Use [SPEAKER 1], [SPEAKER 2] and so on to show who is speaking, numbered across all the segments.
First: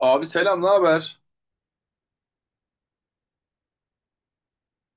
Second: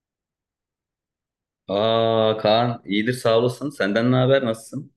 [SPEAKER 1] Abi selam, ne haber?
[SPEAKER 2] Aa Kaan iyidir sağ olasın. Senden ne haber? Nasılsın?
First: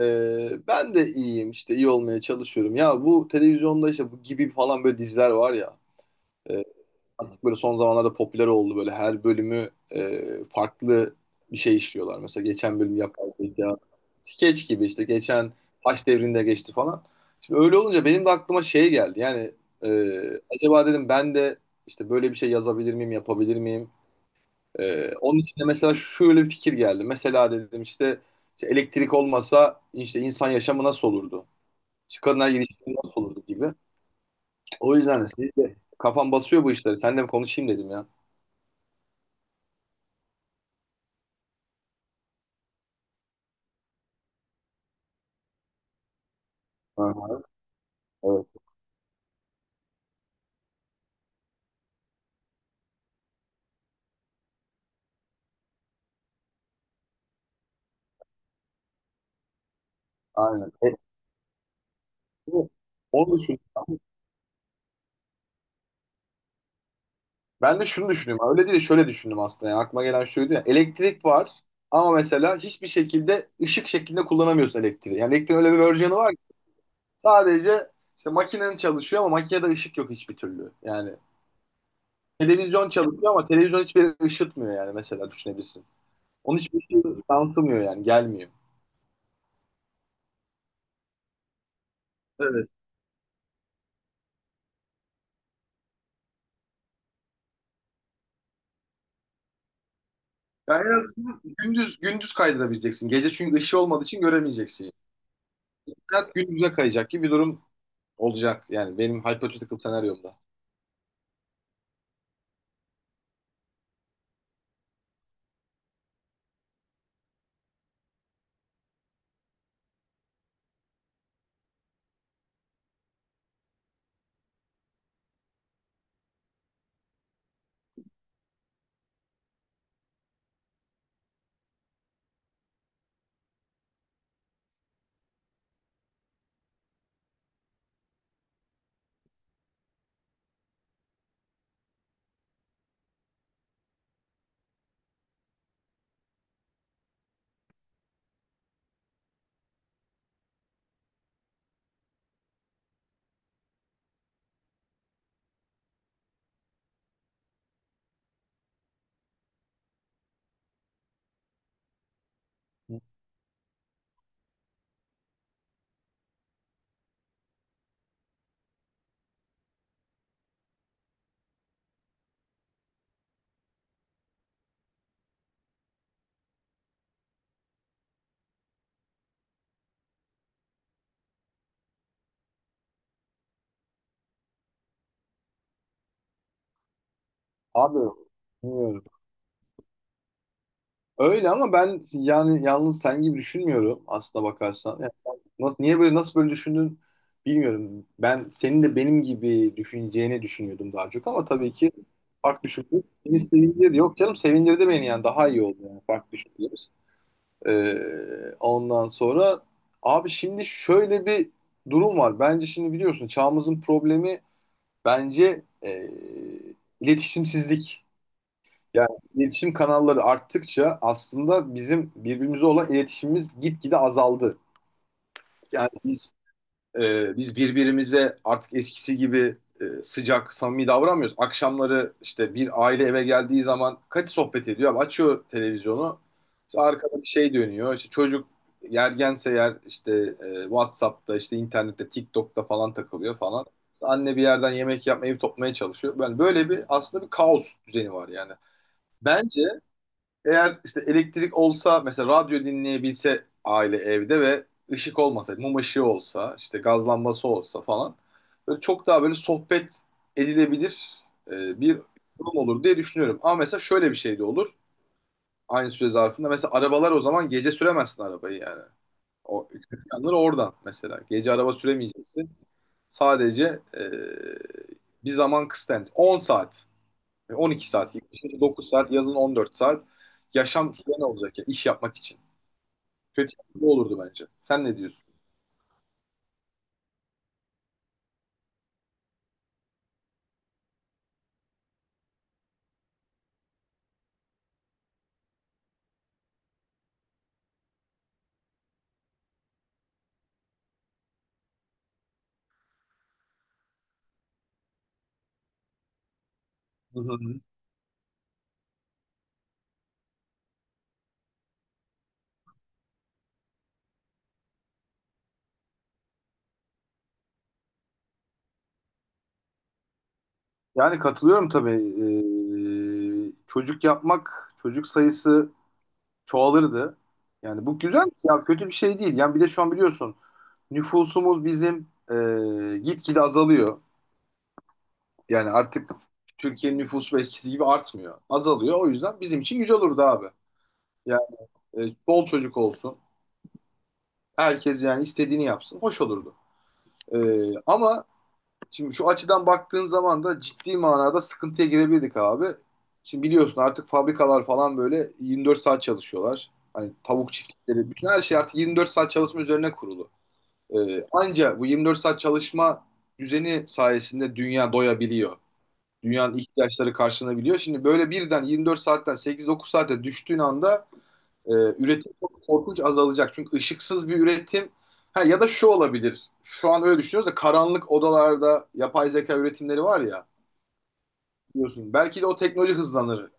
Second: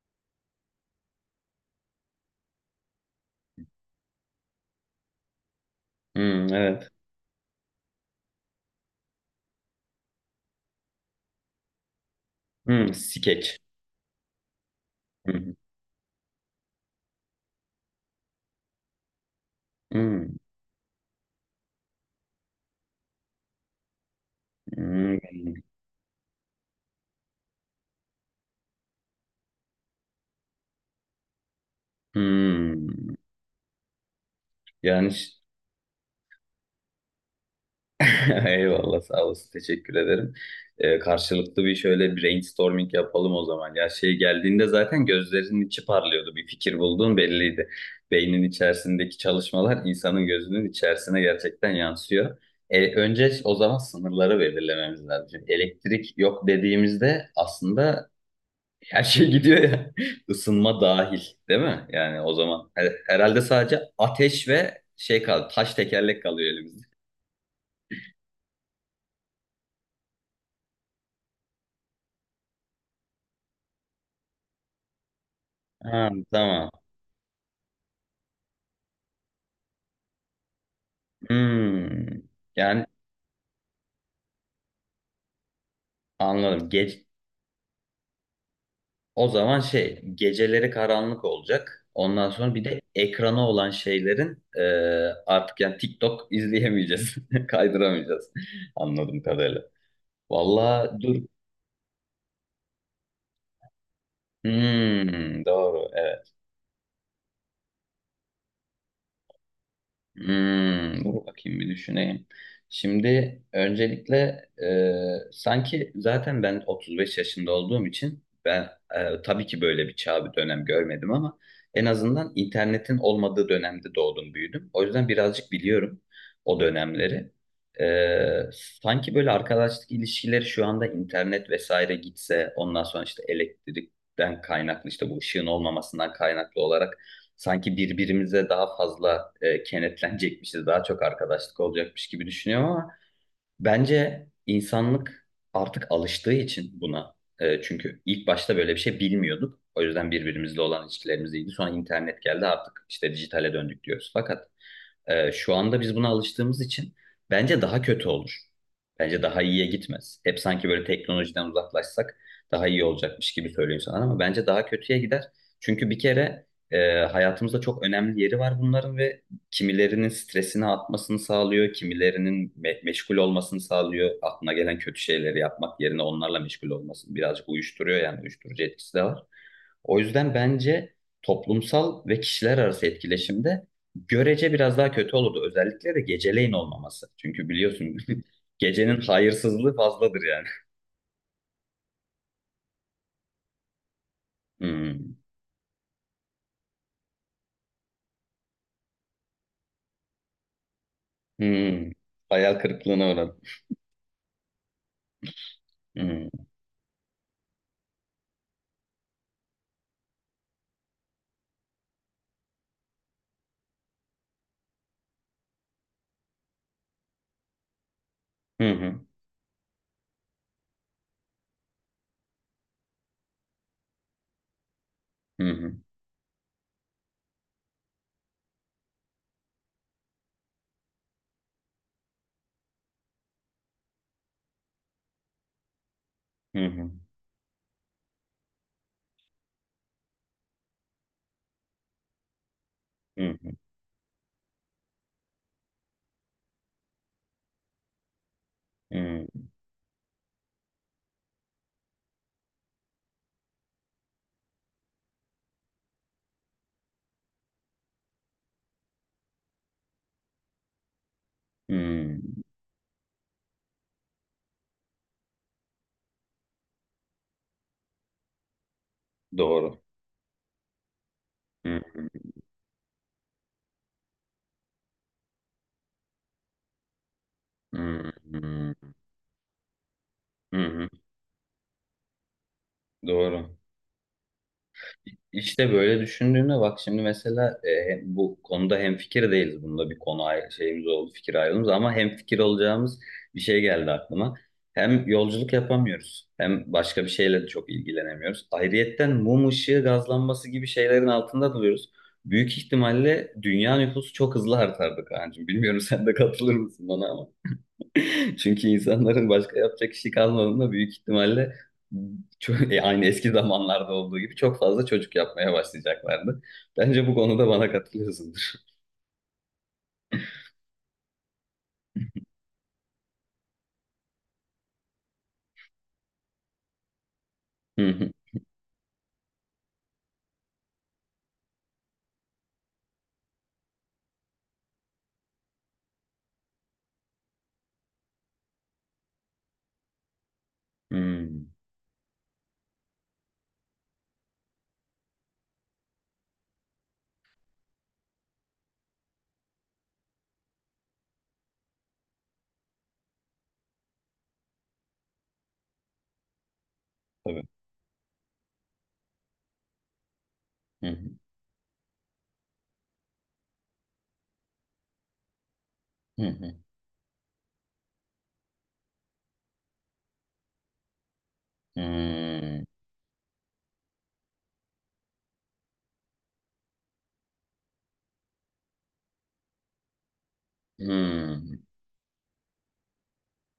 [SPEAKER 1] Ben de iyiyim işte iyi olmaya çalışıyorum. Ya bu televizyonda işte bu gibi falan böyle diziler var ya.
[SPEAKER 2] Hmm,
[SPEAKER 1] e,
[SPEAKER 2] evet.
[SPEAKER 1] artık böyle son zamanlarda popüler oldu böyle her bölümü farklı bir şey işliyorlar. Mesela geçen
[SPEAKER 2] Hmm,
[SPEAKER 1] bölüm yapay
[SPEAKER 2] skeç.
[SPEAKER 1] zeka, skeç gibi işte
[SPEAKER 2] Hmm,
[SPEAKER 1] geçen Haç devrinde geçti falan. Şimdi öyle olunca benim de aklıma şey geldi. Yani e,
[SPEAKER 2] hmm,
[SPEAKER 1] acaba dedim ben de işte böyle bir şey yazabilir miyim, yapabilir miyim? Ee,
[SPEAKER 2] hmm,
[SPEAKER 1] onun için de mesela şöyle bir fikir geldi. Mesela dedim işte, işte elektrik olmasa işte insan yaşamı nasıl olurdu? İşte kadınlar ilişkisi
[SPEAKER 2] hmm.
[SPEAKER 1] nasıl olurdu gibi. O
[SPEAKER 2] Yani
[SPEAKER 1] yüzden de siz de kafam basıyor bu işleri. Seninle bir konuşayım dedim ya.
[SPEAKER 2] eyvallah sağ olasın. Teşekkür ederim. Karşılıklı bir şöyle brainstorming yapalım o zaman. Ya şey geldiğinde zaten gözlerinin içi parlıyordu. Bir fikir bulduğun
[SPEAKER 1] Aha,
[SPEAKER 2] belliydi. Beynin
[SPEAKER 1] evet.
[SPEAKER 2] içerisindeki çalışmalar insanın gözünün içerisine gerçekten yansıyor. Önce o zaman sınırları belirlememiz lazım. Elektrik yok dediğimizde aslında her şey gidiyor ya.
[SPEAKER 1] Aynen.
[SPEAKER 2] Isınma
[SPEAKER 1] E,
[SPEAKER 2] dahil, değil mi? Yani o zaman
[SPEAKER 1] onu
[SPEAKER 2] herhalde
[SPEAKER 1] düşündüm.
[SPEAKER 2] sadece ateş ve şey kaldı. Taş tekerlek kalıyor elimizde.
[SPEAKER 1] Ben de şunu düşünüyorum. Öyle değil de şöyle düşündüm aslında. Yani aklıma gelen şuydu ya. Elektrik var ama mesela hiçbir şekilde ışık şeklinde kullanamıyorsun elektriği. Yani elektriğin öyle bir
[SPEAKER 2] Ha,
[SPEAKER 1] versiyonu var ki
[SPEAKER 2] tamam.
[SPEAKER 1] sadece işte makinen çalışıyor ama makinede ışık yok hiçbir türlü. Yani
[SPEAKER 2] Hmm. Yani
[SPEAKER 1] televizyon çalışıyor ama televizyon hiçbir yere ışıtmıyor yani mesela düşünebilirsin. Onun
[SPEAKER 2] anladım.
[SPEAKER 1] hiçbir şey yansımıyor yani gelmiyor.
[SPEAKER 2] O zaman şey geceleri karanlık olacak. Ondan sonra bir
[SPEAKER 1] Evet.
[SPEAKER 2] de ekrana olan şeylerin artık yani TikTok izleyemeyeceğiz. Kaydıramayacağız. Anladım kadarıyla.
[SPEAKER 1] Yani en
[SPEAKER 2] Vallahi dur.
[SPEAKER 1] azından gündüz gündüz kaydedebileceksin. Gece çünkü ışığı olmadığı için göremeyeceksin.
[SPEAKER 2] Doğru. Evet.
[SPEAKER 1] Hayat gündüze kayacak gibi bir durum olacak yani benim hypothetical senaryomda.
[SPEAKER 2] Dur bakayım bir düşüneyim. Şimdi öncelikle sanki zaten ben 35 yaşında olduğum için ben tabii ki böyle bir çağ bir dönem görmedim ama en azından internetin olmadığı dönemde doğdum büyüdüm. O yüzden birazcık biliyorum o dönemleri. E, sanki böyle arkadaşlık ilişkileri şu anda internet vesaire gitse ondan sonra işte elektrikten kaynaklı işte bu ışığın olmamasından kaynaklı olarak sanki birbirimize daha fazla kenetlenecekmişiz, daha çok arkadaşlık olacakmış gibi düşünüyorum ama bence insanlık artık alıştığı için buna. Çünkü ilk başta böyle bir şey bilmiyorduk. O yüzden birbirimizle olan ilişkilerimiz iyiydi. Sonra internet geldi artık işte dijitale döndük diyoruz. Fakat şu anda biz buna alıştığımız için bence daha kötü olur. Bence daha iyiye gitmez. Hep sanki böyle teknolojiden uzaklaşsak daha iyi olacakmış gibi söylüyor sana ama bence daha kötüye gider. Çünkü bir kere hayatımızda çok önemli yeri var bunların ve kimilerinin stresini atmasını sağlıyor, kimilerinin meşgul olmasını sağlıyor. Aklına gelen kötü şeyleri yapmak yerine onlarla meşgul olmasını birazcık uyuşturuyor yani uyuşturucu etkisi de var. O yüzden bence toplumsal ve kişiler arası etkileşimde görece biraz daha kötü olurdu. Özellikle de geceleyin olmaması. Çünkü biliyorsun
[SPEAKER 1] Abi
[SPEAKER 2] gecenin
[SPEAKER 1] bilmiyorum.
[SPEAKER 2] hayırsızlığı fazladır yani.
[SPEAKER 1] Öyle ama ben yani yalnız sen gibi düşünmüyorum aslına bakarsan. Yani
[SPEAKER 2] Hmm.
[SPEAKER 1] sen nasıl, niye böyle nasıl böyle düşündün bilmiyorum. Ben senin de benim gibi düşüneceğini düşünüyordum daha çok ama tabii
[SPEAKER 2] Hmm.
[SPEAKER 1] ki
[SPEAKER 2] Hayal
[SPEAKER 1] farklı düşündüm.
[SPEAKER 2] kırıklığına uğradım.
[SPEAKER 1] Beni sevindirdi. Yok canım sevindirdi beni yani daha iyi oldu yani
[SPEAKER 2] Hmm.
[SPEAKER 1] farklı düşündüğümüz. Ondan sonra abi şimdi şöyle bir durum var. Bence şimdi biliyorsun çağımızın problemi bence iletişimsizlik.
[SPEAKER 2] Hı hı.
[SPEAKER 1] Yani iletişim kanalları arttıkça aslında bizim birbirimize olan iletişimimiz gitgide azaldı.
[SPEAKER 2] Hı hı.
[SPEAKER 1] Yani biz birbirimize artık eskisi gibi sıcak, samimi davranmıyoruz. Akşamları işte bir aile eve geldiği zaman kaç sohbet ediyor? Abi açıyor televizyonu.
[SPEAKER 2] Hı
[SPEAKER 1] İşte
[SPEAKER 2] hı.
[SPEAKER 1] arkada bir şey dönüyor. İşte çocuk yergense yer işte WhatsApp'ta, işte internette, TikTok'ta falan
[SPEAKER 2] Hı
[SPEAKER 1] takılıyor
[SPEAKER 2] hı.
[SPEAKER 1] falan. İşte anne bir yerden yemek yapmayı toplamaya çalışıyor. Yani böyle bir aslında bir kaos düzeni var yani.
[SPEAKER 2] Hı
[SPEAKER 1] Bence eğer işte elektrik olsa mesela radyo dinleyebilse aile evde ve ışık olmasa, mum ışığı olsa, işte gaz lambası olsa falan böyle çok daha böyle sohbet edilebilir
[SPEAKER 2] hı.
[SPEAKER 1] bir
[SPEAKER 2] Hı.
[SPEAKER 1] durum olur diye düşünüyorum. Ama mesela şöyle bir şey de olur aynı süre zarfında. Mesela arabalar o zaman gece süremezsin arabayı yani. O
[SPEAKER 2] Doğru.
[SPEAKER 1] yanları oradan mesela. Gece araba
[SPEAKER 2] Hı hı,
[SPEAKER 1] süremeyeceksin. Sadece e, bir zaman kısıtlı. 10 saat. 12
[SPEAKER 2] hı
[SPEAKER 1] saat, kışın
[SPEAKER 2] hı,
[SPEAKER 1] 9 saat, yazın 14 saat
[SPEAKER 2] hı hı.
[SPEAKER 1] yaşam süren olacak ya iş yapmak için.
[SPEAKER 2] Doğru.
[SPEAKER 1] Kötü bu olurdu bence. Sen ne diyorsun?
[SPEAKER 2] İşte böyle düşündüğümde bak şimdi mesela bu konuda hemfikir değiliz. Bunda bir konu ayrı, şeyimiz oldu, fikir ayrılığımız ama hemfikir olacağımız bir şey geldi aklıma. Hem yolculuk yapamıyoruz hem başka bir şeyle de çok ilgilenemiyoruz. Ayrıyetten mum ışığı gazlanması gibi şeylerin altında duruyoruz. Büyük ihtimalle dünya nüfusu çok hızlı artardı kancım. Bilmiyorum sen de katılır mısın bana
[SPEAKER 1] Hı
[SPEAKER 2] ama.
[SPEAKER 1] hı.
[SPEAKER 2] Çünkü insanların başka yapacak işi kalmadığında büyük ihtimalle çok, aynı eski zamanlarda olduğu gibi çok fazla çocuk yapmaya başlayacaklardı. Bence bu konuda bana katılıyorsundur.
[SPEAKER 1] Yani katılıyorum tabii. Çocuk yapmak, çocuk sayısı çoğalırdı.
[SPEAKER 2] Hı
[SPEAKER 1] Yani bu
[SPEAKER 2] hı.
[SPEAKER 1] güzel ya kötü bir şey değil. Yani bir de şu an biliyorsun nüfusumuz bizim gitgide azalıyor. Yani artık Türkiye'nin nüfusu eskisi gibi artmıyor. Azalıyor. O yüzden bizim için güzel olurdu abi. Yani
[SPEAKER 2] Hmm.
[SPEAKER 1] bol çocuk olsun. Herkes yani istediğini yapsın. Hoş olurdu. Ama şimdi şu açıdan baktığın zaman da ciddi manada sıkıntıya girebildik abi. Şimdi biliyorsun artık fabrikalar falan böyle 24 saat çalışıyorlar. Hani
[SPEAKER 2] Tabii.
[SPEAKER 1] tavuk çiftlikleri, bütün her şey artık 24 saat çalışma üzerine kurulu.
[SPEAKER 2] Hı hı.
[SPEAKER 1] Anca bu 24 saat çalışma düzeni sayesinde dünya doyabiliyor.
[SPEAKER 2] Hı hı.
[SPEAKER 1] Dünyanın ihtiyaçları karşılanabiliyor. Şimdi böyle birden 24 saatten 8-9 saate düştüğün anda ee, üretim
[SPEAKER 2] Hmm.
[SPEAKER 1] çok korkunç azalacak. Çünkü ışıksız bir üretim ha, ya da şu olabilir. Şu an öyle düşünüyoruz da karanlık odalarda yapay zeka üretimleri var ya
[SPEAKER 2] Hmm.
[SPEAKER 1] biliyorsun. Belki de o teknoloji hızlanır.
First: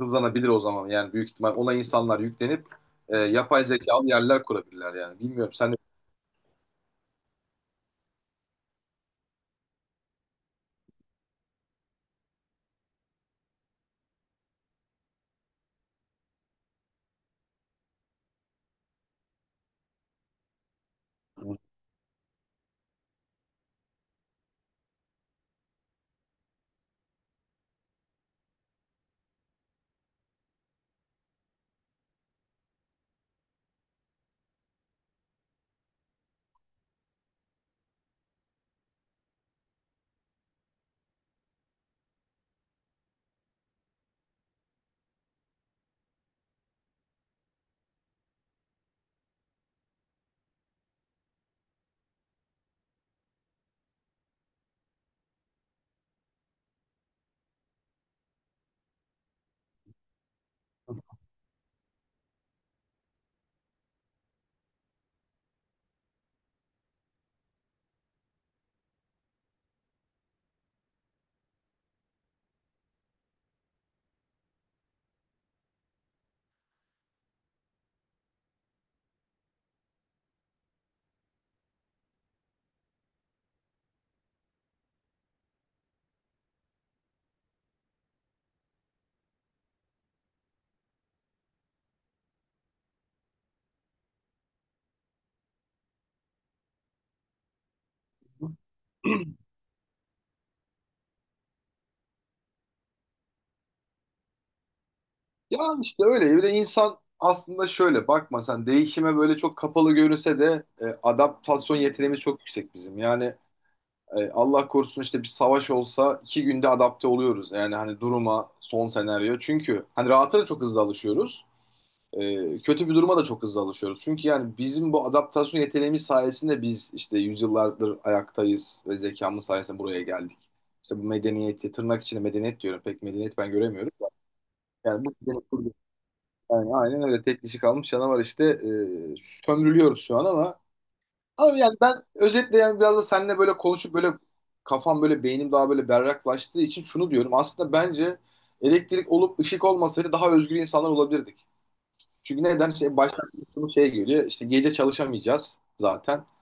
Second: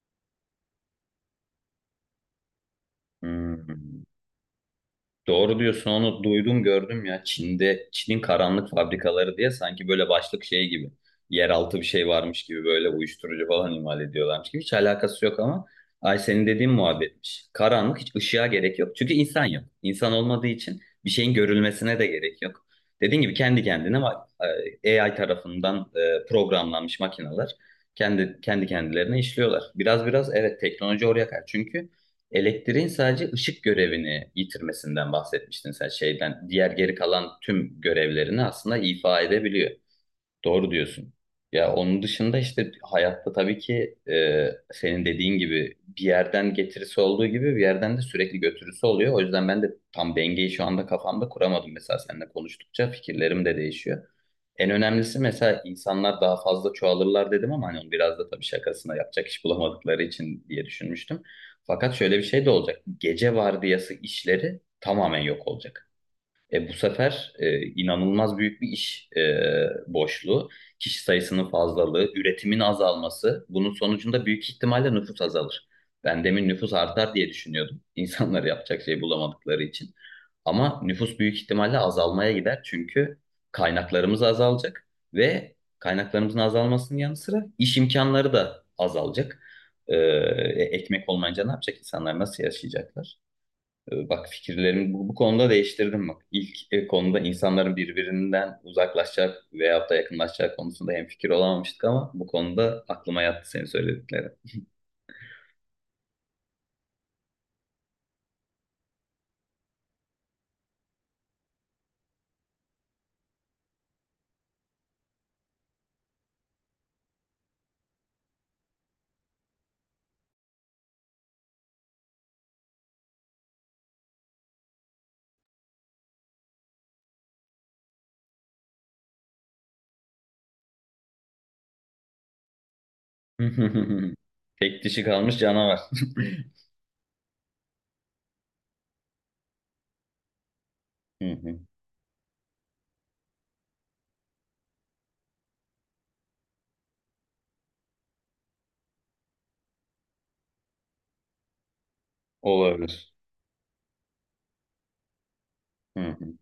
[SPEAKER 1] Hızlanabilir o zaman yani büyük ihtimal ona insanlar yüklenip yapay
[SPEAKER 2] Hmm.
[SPEAKER 1] zekalı yerler kurabilirler yani. Bilmiyorum
[SPEAKER 2] Doğru
[SPEAKER 1] sen de
[SPEAKER 2] diyorsun onu duydum gördüm ya Çin'de Çin'in karanlık fabrikaları diye sanki böyle başlık şey gibi yeraltı bir şey varmış gibi böyle uyuşturucu falan imal ediyorlarmış gibi hiç alakası yok ama ay senin dediğin muhabbetmiş. Karanlık hiç ışığa gerek yok çünkü insan yok. İnsan olmadığı için bir şeyin görülmesine de gerek yok. Dediğin gibi kendi kendine AI tarafından programlanmış makineler kendi kendilerine işliyorlar. Biraz biraz evet teknoloji oraya kadar çünkü elektriğin sadece ışık görevini yitirmesinden bahsetmiştin sen şeyden. Diğer geri kalan tüm görevlerini aslında ifa edebiliyor. Doğru diyorsun. Ya onun dışında işte hayatta tabii ki senin dediğin gibi bir yerden getirisi olduğu gibi bir yerden de sürekli götürüsü oluyor. O yüzden ben de tam dengeyi şu anda kafamda kuramadım. Mesela seninle konuştukça fikirlerim de değişiyor. En önemlisi mesela insanlar daha fazla çoğalırlar dedim ama hani onu biraz da tabii şakasına yapacak iş bulamadıkları için diye düşünmüştüm. Fakat şöyle bir şey de olacak. Gece vardiyası işleri tamamen yok olacak. Bu sefer inanılmaz büyük bir iş boşluğu, kişi sayısının fazlalığı, üretimin azalması. Bunun sonucunda büyük ihtimalle nüfus azalır. Ben demin nüfus artar diye düşünüyordum. İnsanlar yapacak şey bulamadıkları için. Ama nüfus büyük ihtimalle azalmaya gider çünkü kaynaklarımız azalacak ve kaynaklarımızın azalmasının yanı sıra iş imkanları da azalacak. Ekmek olmayınca ne yapacak insanlar, nasıl yaşayacaklar? Bak fikirlerimi bu konuda değiştirdim bak. İlk konuda insanların birbirinden uzaklaşacak veyahut da yakınlaşacak konusunda hemfikir olamamıştık ama bu konuda aklıma yattı senin söylediklerin.
[SPEAKER 1] ya işte öyle bir de insan aslında şöyle bakma sen değişime böyle çok kapalı görünse de adaptasyon yeteneğimiz çok yüksek bizim. Yani Allah korusun işte bir savaş olsa 2 günde adapte oluyoruz. Yani hani duruma, son senaryo. Çünkü hani rahata da çok hızlı alışıyoruz. Kötü bir duruma da çok hızlı alışıyoruz. Çünkü yani bizim bu adaptasyon yeteneğimiz sayesinde biz işte yüzyıllardır ayaktayız ve zekamız sayesinde buraya geldik. İşte bu medeniyeti, tırnak içinde medeniyet diyorum. Pek medeniyet ben göremiyorum.
[SPEAKER 2] Tek dişi
[SPEAKER 1] Yani bu
[SPEAKER 2] kalmış canavar.
[SPEAKER 1] yani aynen öyle tek dişi kalmış canavar işte sömürülüyoruz şu an ama
[SPEAKER 2] Hı
[SPEAKER 1] abi
[SPEAKER 2] hı.
[SPEAKER 1] yani ben özetle yani biraz da seninle böyle konuşup böyle kafam böyle beynim daha böyle berraklaştığı için şunu diyorum. Aslında bence elektrik olup ışık olmasaydı daha özgür insanlar olabilirdik. Çünkü neden? Şey,
[SPEAKER 2] Olabilir.
[SPEAKER 1] baştan şunu şey geliyor. İşte gece çalışamayacağız
[SPEAKER 2] Hı
[SPEAKER 1] zaten.
[SPEAKER 2] hı.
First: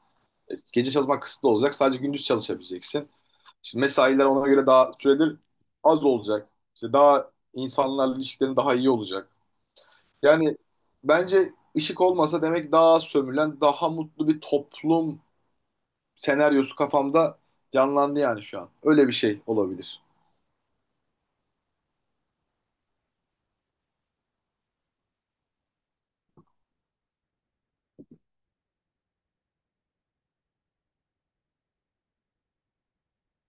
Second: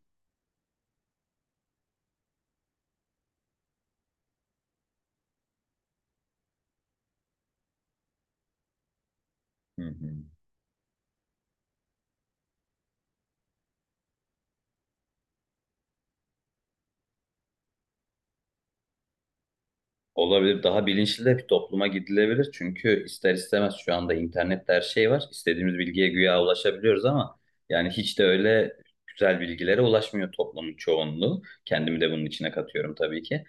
[SPEAKER 1] Gece çalışmak kısıtlı olacak. Sadece gündüz çalışabileceksin. İşte mesailer ona göre daha süredir az olacak. İşte daha insanlarla ilişkilerin daha iyi olacak.
[SPEAKER 2] Hı hı.
[SPEAKER 1] Yani bence ışık olmasa demek daha az sömürülen, daha mutlu bir toplum senaryosu kafamda canlandı yani şu an. Öyle bir şey olabilir.
[SPEAKER 2] Olabilir. Daha bilinçli de bir topluma gidilebilir. Çünkü ister istemez şu anda internette her şey var. İstediğimiz bilgiye güya ulaşabiliyoruz ama yani hiç de öyle güzel bilgilere ulaşmıyor toplumun çoğunluğu. Kendimi de bunun içine katıyorum tabii ki.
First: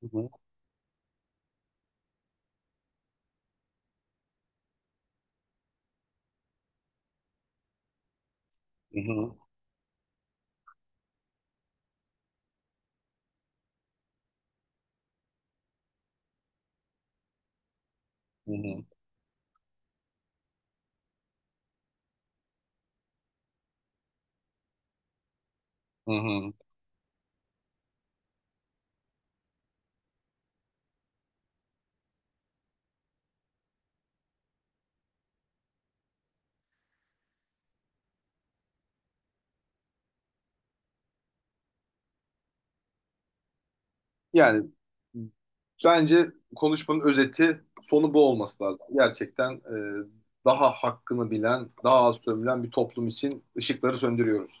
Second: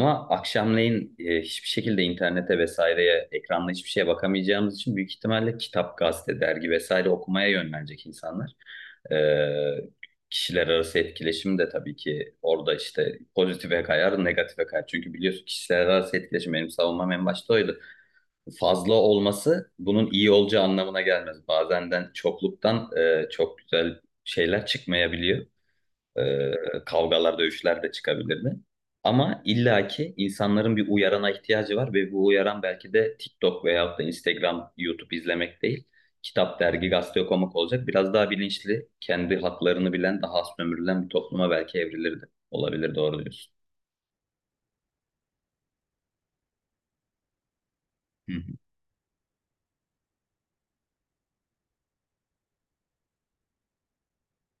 [SPEAKER 1] Hı hı,
[SPEAKER 2] akşamleyin hiçbir şekilde internete vesaireye, ekranla hiçbir şeye bakamayacağımız için büyük ihtimalle kitap, gazete, dergi vesaire okumaya yönlenecek insanlar.
[SPEAKER 1] hı hı,
[SPEAKER 2] Ee, kişiler arası etkileşim de tabii ki orada işte pozitife kayar, negatife kayar. Çünkü biliyorsun kişiler arası etkileşim benim savunmam en başta oydu.
[SPEAKER 1] hı hı,
[SPEAKER 2] Fazla olması bunun iyi olacağı anlamına gelmez. Bazenden çokluktan çok güzel şeyler çıkmayabiliyor.
[SPEAKER 1] hı
[SPEAKER 2] Ee,
[SPEAKER 1] hı.
[SPEAKER 2] kavgalar, dövüşler de çıkabilirdi. Ama illaki insanların bir uyarana ihtiyacı var ve bu uyaran belki de TikTok veyahut da Instagram, YouTube izlemek değil. Kitap, dergi, gazete okumak olacak. Biraz daha bilinçli, kendi haklarını bilen, daha az sömürülen bir topluma belki evrilirdi. Olabilir, doğru diyorsun.
[SPEAKER 1] Yani bence konuşmanın özeti sonu bu
[SPEAKER 2] Hı hı.
[SPEAKER 1] olması lazım. Gerçekten daha hakkını bilen, daha az sömülen bir toplum için ışıkları söndürüyoruz.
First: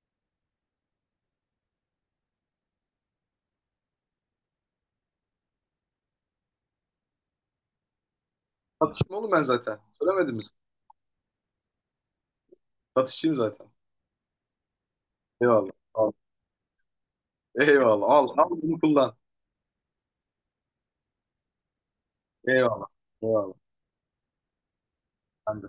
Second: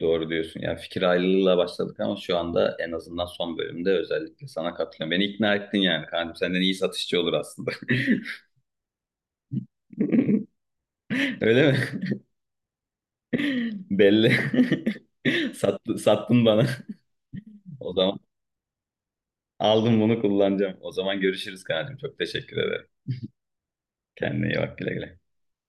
[SPEAKER 2] Doğru diyorsun. Yani fikir ayrılığıyla başladık ama şu anda en azından son bölümde özellikle sana katılıyorum. Beni ikna ettin yani. Kanka senden iyi satışçı olur aslında.
[SPEAKER 1] Satışım oğlum ben zaten. Söylemedim mi?
[SPEAKER 2] Öyle mi?
[SPEAKER 1] Satışçıyım zaten.
[SPEAKER 2] Belli.
[SPEAKER 1] Eyvallah.
[SPEAKER 2] Sattı,
[SPEAKER 1] Al.
[SPEAKER 2] sattın bana. O
[SPEAKER 1] Eyvallah.
[SPEAKER 2] zaman
[SPEAKER 1] Al. Al bunu kullan.
[SPEAKER 2] aldım bunu kullanacağım. O zaman görüşürüz kancım. Çok teşekkür ederim.
[SPEAKER 1] Eyvallah. Eyvallah.
[SPEAKER 2] Kendine iyi bak güle güle.
[SPEAKER 1] Ben de.